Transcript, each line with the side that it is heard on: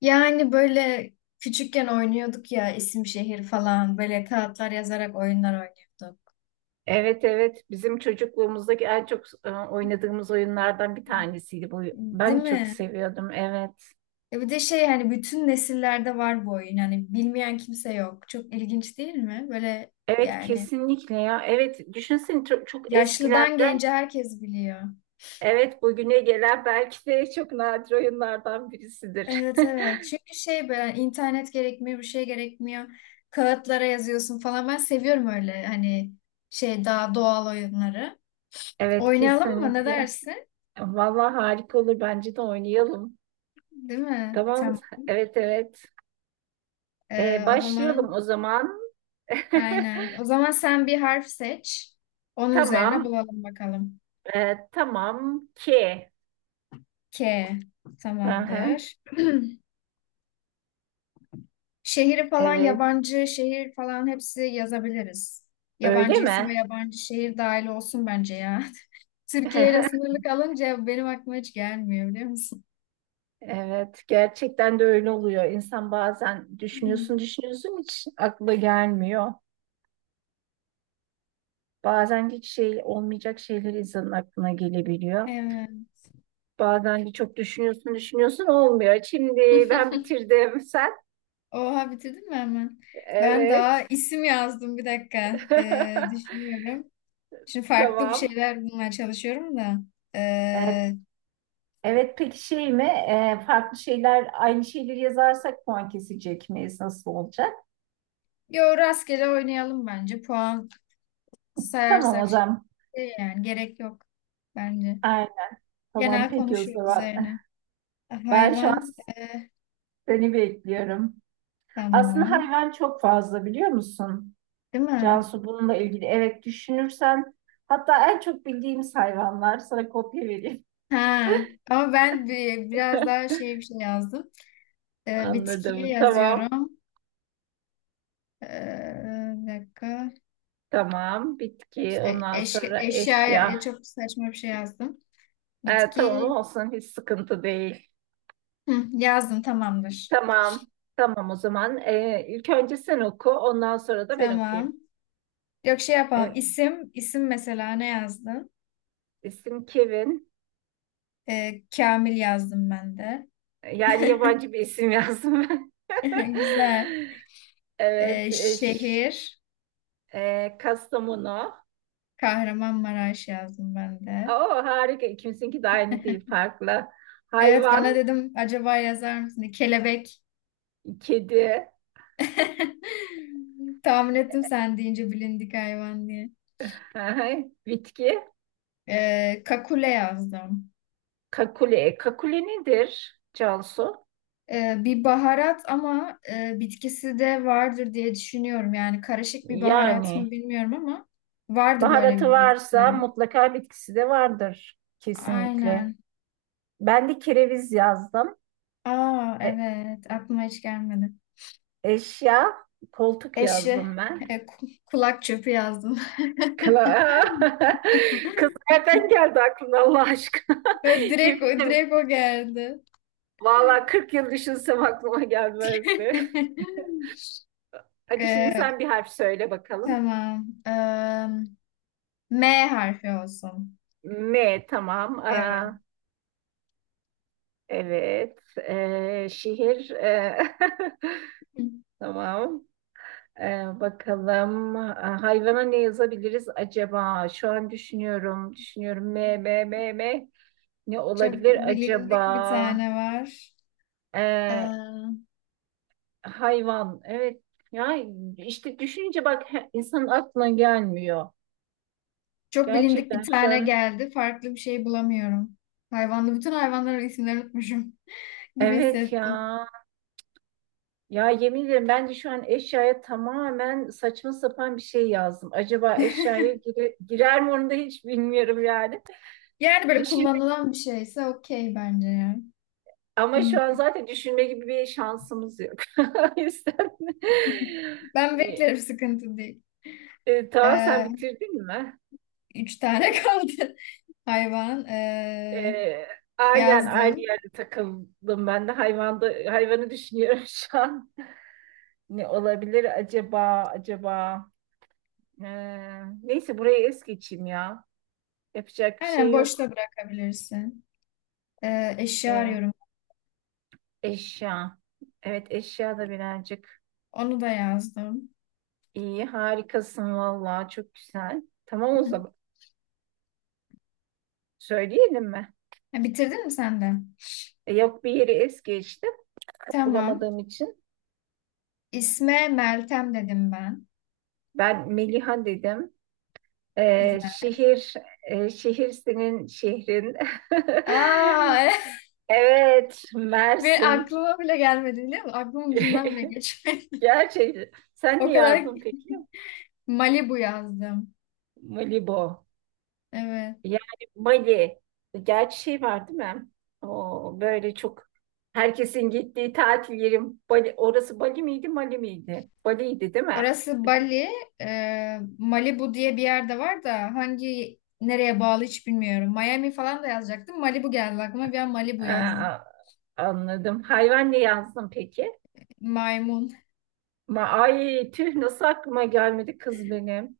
left: Yani böyle küçükken oynuyorduk ya, isim şehir falan, böyle kağıtlar yazarak oyunlar oynuyorduk.
right: Evet evet bizim çocukluğumuzdaki en çok oynadığımız oyunlardan bir tanesiydi bu.
left: Değil
right: Ben de çok
left: mi?
right: seviyordum, evet.
left: E bir de hani bütün nesillerde var bu oyun. Hani bilmeyen kimse yok. Çok ilginç değil mi? Böyle
right: Evet,
left: yani
right: kesinlikle ya. Evet, düşünsene çok, çok
left: yaşlıdan
right: eskilerden
left: gence herkes biliyor.
right: evet bugüne gelen belki de çok nadir oyunlardan birisidir.
left: Evet, evet. Çünkü böyle internet gerekmiyor, bir şey gerekmiyor. Kağıtlara yazıyorsun falan. Ben seviyorum öyle hani daha doğal oyunları.
right: Evet,
left: Oynayalım mı? Ne
right: kesinlikle.
left: dersin?
right: Vallahi harika olur, bence de oynayalım.
left: Değil mi?
right: Tamam,
left: Tamam.
right: evet evet.
left: O
right: Başlayalım
left: zaman
right: o zaman.
left: aynen. O zaman sen bir harf seç. Onun üzerine
right: Tamam.
left: bulalım bakalım.
right: Tamam ki.
left: K.
right: Aha,
left: Tamamdır. Şehri falan,
right: evet.
left: yabancı şehir falan, hepsi yazabiliriz.
right: Öyle
left: Yabancı isim ve
right: mi?
left: yabancı şehir dahil olsun bence ya. Türkiye ile sınırlı kalınca benim aklıma hiç gelmiyor, biliyor musun?
right: Evet, gerçekten de öyle oluyor. İnsan bazen düşünüyorsun,
left: Hmm.
right: düşünüyorsun hiç akla gelmiyor. Bazen hiç şey olmayacak şeyler insanın aklına gelebiliyor.
left: Evet.
right: Bazen de çok düşünüyorsun, düşünüyorsun olmuyor. Şimdi ben bitirdim. Sen?
left: Oha, bitirdin mi hemen? Ben daha
right: Evet.
left: isim yazdım, bir dakika. Düşünüyorum. Şimdi farklı bir
right: Tamam.
left: şeyler bulmaya çalışıyorum da.
right: Evet,
left: Ee,
right: evet, peki şey mi? Farklı şeyler, aynı şeyleri yazarsak puan kesecek miyiz? Nasıl olacak?
left: Yo, rastgele oynayalım bence. Puan
right: Tamam o
left: sayarsak
right: zaman.
left: yani gerek yok bence.
right: Aynen. Tamam,
left: Genel
right: peki o
left: konuşuyor
right: zaman.
left: üzerine.
right: Ben şu an
left: Hayvan,
right: seni bekliyorum. Aslında
left: tamam.
right: hayvan çok fazla, biliyor musun?
left: Değil mi?
right: Cansu, bununla ilgili evet düşünürsen hatta en çok bildiğimiz hayvanlar, sana kopya vereyim.
left: Ha. Ama ben biraz daha bir şey yazdım. E, bitkiye
right: Anladım. Tamam.
left: yazıyorum. E, bir dakika.
right: Tamam. Bitki. Ondan sonra
left: Eşyaya
right: eşya.
left: çok saçma bir şey yazdım.
right: Tamam
left: Bitki.
right: olsun. Hiç sıkıntı değil.
left: Hı, yazdım, tamamdır.
right: Tamam. Tamam o zaman. İlk önce sen oku. Ondan sonra da ben
left: Tamam.
right: okuyayım.
left: Yok, şey yapalım.
right: Evet.
left: İsim mesela ne yazdın?
right: İsim Kevin.
left: Kamil yazdım ben de.
right: Yani yabancı bir isim yazdım ben.
left: Güzel.
right: Evet.
left: Şehir,
right: Kastamonu.
left: Kahramanmaraş yazdım ben de.
right: Oo, harika. İkimizinki de aynı değil, farklı.
left: Evet, bana
right: Hayvan,
left: dedim acaba yazar mısın diye. Kelebek.
right: kedi,
left: Tahmin ettim sen deyince bilindik hayvan diye.
right: bitki,
left: Kakule yazdım.
right: kakule. Kakule nedir Cansu?
left: Bir baharat ama bitkisi de vardır diye düşünüyorum. Yani karışık bir baharat mı
right: Yani
left: bilmiyorum ama vardı böyle
right: baharatı
left: bir bitki.
right: varsa
left: Yani.
right: mutlaka bitkisi de vardır, kesinlikle.
left: Aynen.
right: Ben de kereviz yazdım.
left: Aa,
right: E,
left: evet, aklıma hiç gelmedi.
right: Eşya, koltuk
left: Eşi.
right: yazdım ben.
left: Kulak çöpü yazdım.
right: Kla Kız, nereden geldi aklına Allah aşkına?
left: Ve direkt,
right: Yemin ederim.
left: direkt o geldi.
right: Vallahi 40 yıl düşünsem aklıma gelmezdi. Hadi şimdi
left: E,
right: sen bir harf söyle bakalım.
left: tamam. E, M harfi olsun.
right: M, tamam. Aa,
left: Evet.
right: evet. Şehir. Tamam. Bakalım. Aa, hayvana ne yazabiliriz acaba? Şu an düşünüyorum. Düşünüyorum. M, M, M, M. Ne
left: Çok
right: olabilir
left: bilindik bir
right: acaba?
left: tane var. E,
right: Ee, Hayvan. Evet. Ya işte düşününce bak insanın aklına gelmiyor.
left: Çok bilindik bir
right: Gerçekten şu
left: tane
right: an.
left: geldi. Farklı bir şey bulamıyorum. Hayvanlı. Bütün hayvanların isimlerini unutmuşum gibi
right: Evet
left: hissettim.
right: ya. Ya, yemin ederim bence şu an eşyaya tamamen saçma sapan bir şey yazdım. Acaba eşyaya girer mi onu da hiç bilmiyorum yani.
left: Yani böyle
right: Düşünme,
left: kullanılan bir şeyse okey bence ya.
right: ama
left: Hmm.
right: şu an zaten düşünme gibi bir şansımız yok. O yüzden
left: Ben
right: e,
left: beklerim, sıkıntı değil.
right: tamam, sen bitirdin mi?
left: Üç
right: E,
left: tane kaldı hayvan.
right: e, aynen aynı
left: Yazdım.
right: yerde takıldım ben de, hayvanda hayvanı düşünüyorum şu an. Ne olabilir acaba acaba? E, Neyse burayı es geçeyim ya. Yapacak bir
left: Aynen,
right: şey yok.
left: boşta bırakabilirsin. Eşya
right: E,
left: arıyorum.
right: Eşya. Evet, eşya da birazcık
left: Onu da yazdım.
right: iyi. Harikasın vallahi, çok güzel. Tamam o zaman. Söyleyelim mi?
left: Ha, bitirdin mi sen de?
right: Yok, bir yeri es geçtim.
left: Tamam.
right: Bulamadığım için.
left: İsme Meltem dedim ben.
right: Ben Meliha dedim.
left: Güzel.
right: Şehir, şehir senin şehrin.
left: Aa,
right: Evet,
left: bir
right: Mersin.
left: aklıma bile gelmedi biliyor musun? Aklımın ucundan bile geçmedi.
right: Gerçekten. Sen
left: O
right: ne
left: kadar
right: yazdın peki?
left: Malibu yazdım.
right: Malibu.
left: Evet.
right: Yani Bali, gerçi şey var değil mi? O böyle çok herkesin gittiği tatil yerim. Bali, orası Bali miydi, Mali miydi? Bali'ydi değil mi?
left: Orası Bali, Malibu diye bir yerde var da hangi nereye bağlı hiç bilmiyorum. Miami falan da yazacaktım. Malibu geldi aklıma. Bir an Malibu yazdım.
right: Aa, anladım. Hayvan ne yazdın peki?
left: Maymun.
right: Ay tüh, nasıl aklıma gelmedi kız benim.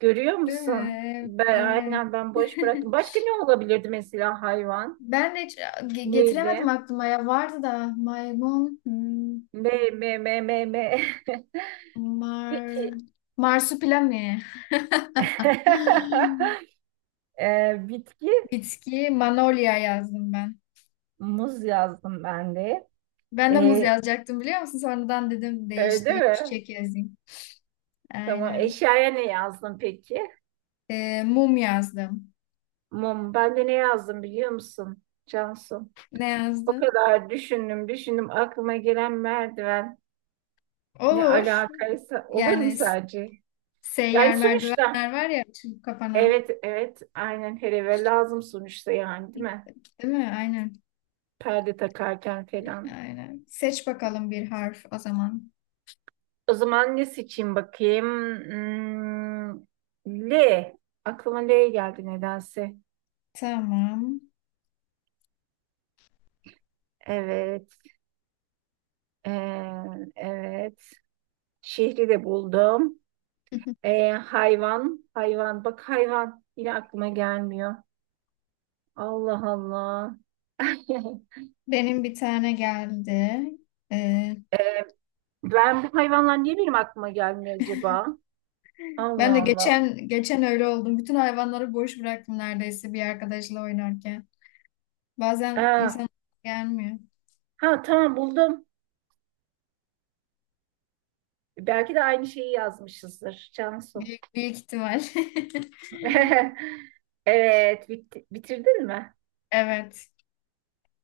right: Görüyor
left: Değil
right: musun?
left: mi? Evet.
right: Aynen, ben boş bıraktım. Başka ne olabilirdi mesela hayvan?
left: Ben de hiç getiremedim
right: Neyle?
left: aklıma ya. Vardı da maymun, hmm,
right: Me, me, me, me, me.
left: mar,
right: Peki.
left: marsupilami.
right: Bitki.
left: Bitki, manolya yazdım ben.
right: Muz yazdım ben de.
left: Ben de muz
right: Ee,
left: yazacaktım biliyor musun? Sonradan dedim
right: Öyle
left: değiştireyim,
right: mi?
left: çiçek yazayım.
right: Tamam.
left: Aynen.
right: Eşyaya ne yazdın peki?
left: Mum yazdım.
right: Mum. Ben de ne yazdım biliyor musun Cansu?
left: Ne
right: O
left: yazdım?
right: kadar düşündüm, düşündüm. Aklıma gelen merdiven, ne
left: Olur.
right: alakaysa olur mu
left: Yani s-
right: sadece? Yani
left: Seyyar
right: sonuçta.
left: merdivenler var ya, açılıp kapanan.
right: Evet, evet. Aynen, her eve lazım sonuçta yani, değil mi?
left: Değil mi? Aynen.
right: Perde takarken falan.
left: Aynen. Seç bakalım bir harf o zaman.
right: O zaman ne seçeyim bakayım? Hmm, L. Aklıma L geldi nedense.
left: Tamam.
right: Evet. Ee, evet. Şehri de buldum. Hayvan, hayvan. Bak, hayvan yine aklıma gelmiyor. Allah Allah.
left: Benim bir tane geldi. Ee,
right: Ee, Ben bu hayvanlar niye benim aklıma gelmiyor acaba?
left: Ben
right: Allah
left: de
right: Allah.
left: geçen öyle oldum. Bütün hayvanları boş bıraktım neredeyse bir arkadaşla oynarken. Bazen
right: Aa,
left: insan gelmiyor.
right: ha tamam, buldum. Belki de aynı şeyi yazmışızdır Cansu.
left: Büyük ihtimal.
right: Evet, bitirdin mi?
left: Evet.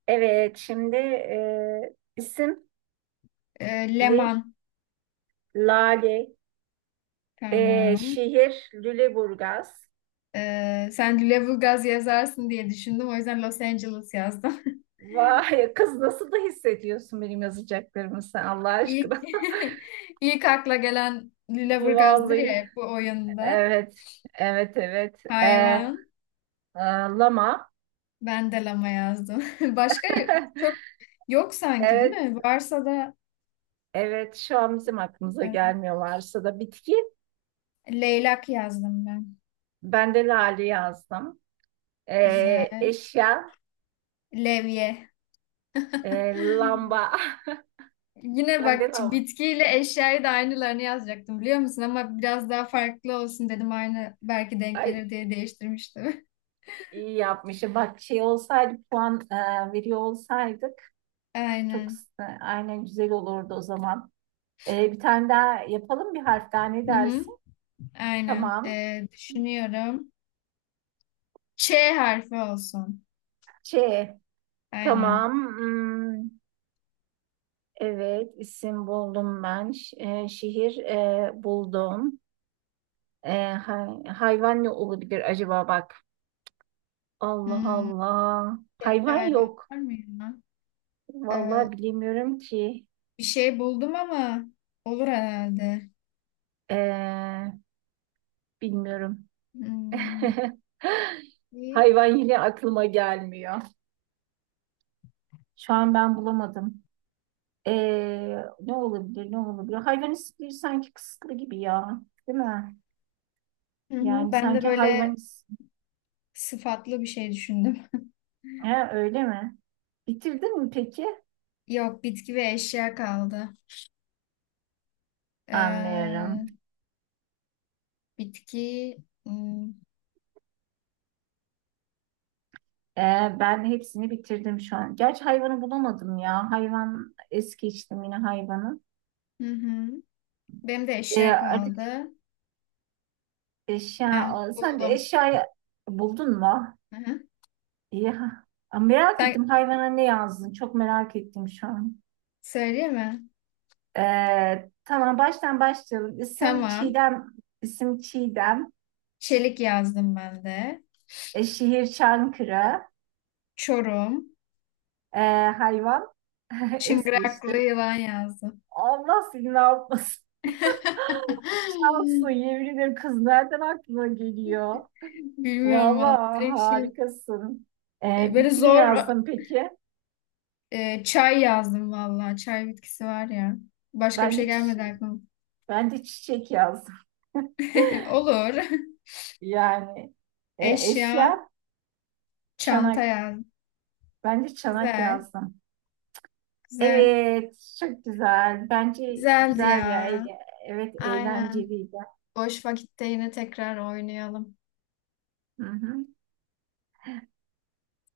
right: Evet, şimdi isim ne?
left: Leman.
right: Lale,
left: Tamam.
right: şehir Lüleburgaz,
left: Sen Lüleburgaz yazarsın diye düşündüm. O yüzden Los Angeles yazdım.
right: vay kız nasıl da hissediyorsun benim yazacaklarımı sen Allah
left: İlk,
right: aşkına.
left: ilk akla gelen Lüleburgaz'dır ya
right: Vallahi.
left: hep bu oyunda.
right: Evet. Evet evet.
left: Hayvan.
right: E, Lama.
left: Ben de lama yazdım. Başka çok yok sanki değil
right: Evet.
left: mi? Varsa da
right: Evet, şu an bizim aklımıza
left: e,
right: gelmiyorlarsa da bitki.
left: leylak yazdım ben.
right: Ben de lale yazdım.
left: Güzel.
right: Eşya.
left: Levye.
right: Lamba.
left: Yine
right: Ben
left: bak,
right: de lamba.
left: bitkiyle eşyayı da aynılarını yazacaktım biliyor musun? Ama biraz daha farklı olsun dedim. Aynı belki denk
right: Ay,
left: gelir diye değiştirmiştim.
right: iyi yapmışım. Bak, şey olsaydı, puan veriyor olsaydık çok
left: Aynen.
right: aynen güzel olurdu o zaman. Bir tane daha yapalım, bir harf daha, ne
left: Hı hı.
right: dersin?
left: Aynen.
right: Tamam.
left: Düşünüyorum. Ç harfi olsun.
right: Ç.
left: Aynen.
right: Tamam. Hmm, evet, isim buldum ben. Şehir buldum. Hayvan ne olabilir acaba, bak. Allah
left: Hmm,
right: Allah.
left: bir
right: Hayvan
left: hayvan
right: yok.
left: var mı ya? Ee,
right: Vallahi bilemiyorum ki.
left: Bir şey buldum ama olur herhalde.
right: E, Bilmiyorum.
left: Hmm, iyi.
right: Hayvan yine aklıma gelmiyor. Şu an ben bulamadım. Ne olabilir, ne olabilir? Hayvanistliği sanki kısıtlı gibi ya, değil mi?
left: Hı hı.
right: Yani
left: Ben de
right: sanki
left: böyle
right: hayvanist,
left: sıfatlı bir şey düşündüm.
right: he, öyle mi? Bitirdin mi peki?
left: Yok, bitki ve eşya kaldı.
right: Anlıyorum.
left: Ee, Bitki. Hmm.
right: Ben hepsini bitirdim şu an. Gerçi hayvanı bulamadım ya. Hayvan es geçtim, yine hayvanı.
left: Hı hı. Benim de eşya
right: Artık
left: kaldı.
right: eşya,
left: Heh,
right: sen de
left: buldum.
right: eşyayı buldun mu?
left: Hı hı.
right: İyi. Merak
left: Sen,
right: ettim, hayvana ne yazdın? Çok merak ettim şu an.
left: söyleyeyim mi?
right: Tamam, baştan başlayalım. İsim
left: Tamam.
right: Çiğdem, isim Çiğdem.
left: Çelik yazdım ben de.
right: Şehir Çankırı.
left: Çorum.
right: Ee, Hayvan es
left: Çıngıraklı
right: geçtim.
left: yılan yazdım.
right: Allah seni ne yapmasın. Cansu, yemin ederim kız, nereden aklına geliyor?
left: Bilmiyorum vallahi.
right: Vallahi
left: Direkt şey.
right: harikasın.
left: Böyle
right: Bitki ne
left: zor
right: yazdın peki?
left: çay yazdım valla. Çay bitkisi var ya. Başka bir
right: Ben de,
left: şey
right: çi-
left: gelmedi aklıma.
right: ben de çiçek yazdım.
left: Olur.
right: Yani,
left: Eşya.
right: eşya
left: Çanta
right: çanak.
left: yazdım.
right: Ben de çanak
left: Güzel.
right: yazdım.
left: Güzel.
right: Evet, çok güzel. Bence
left: Güzeldi
right: güzel ya.
left: ya.
right: Evet,
left: Aynen.
right: eğlenceliydi.
left: Boş vakitte yine tekrar oynayalım.
right: Hı hı.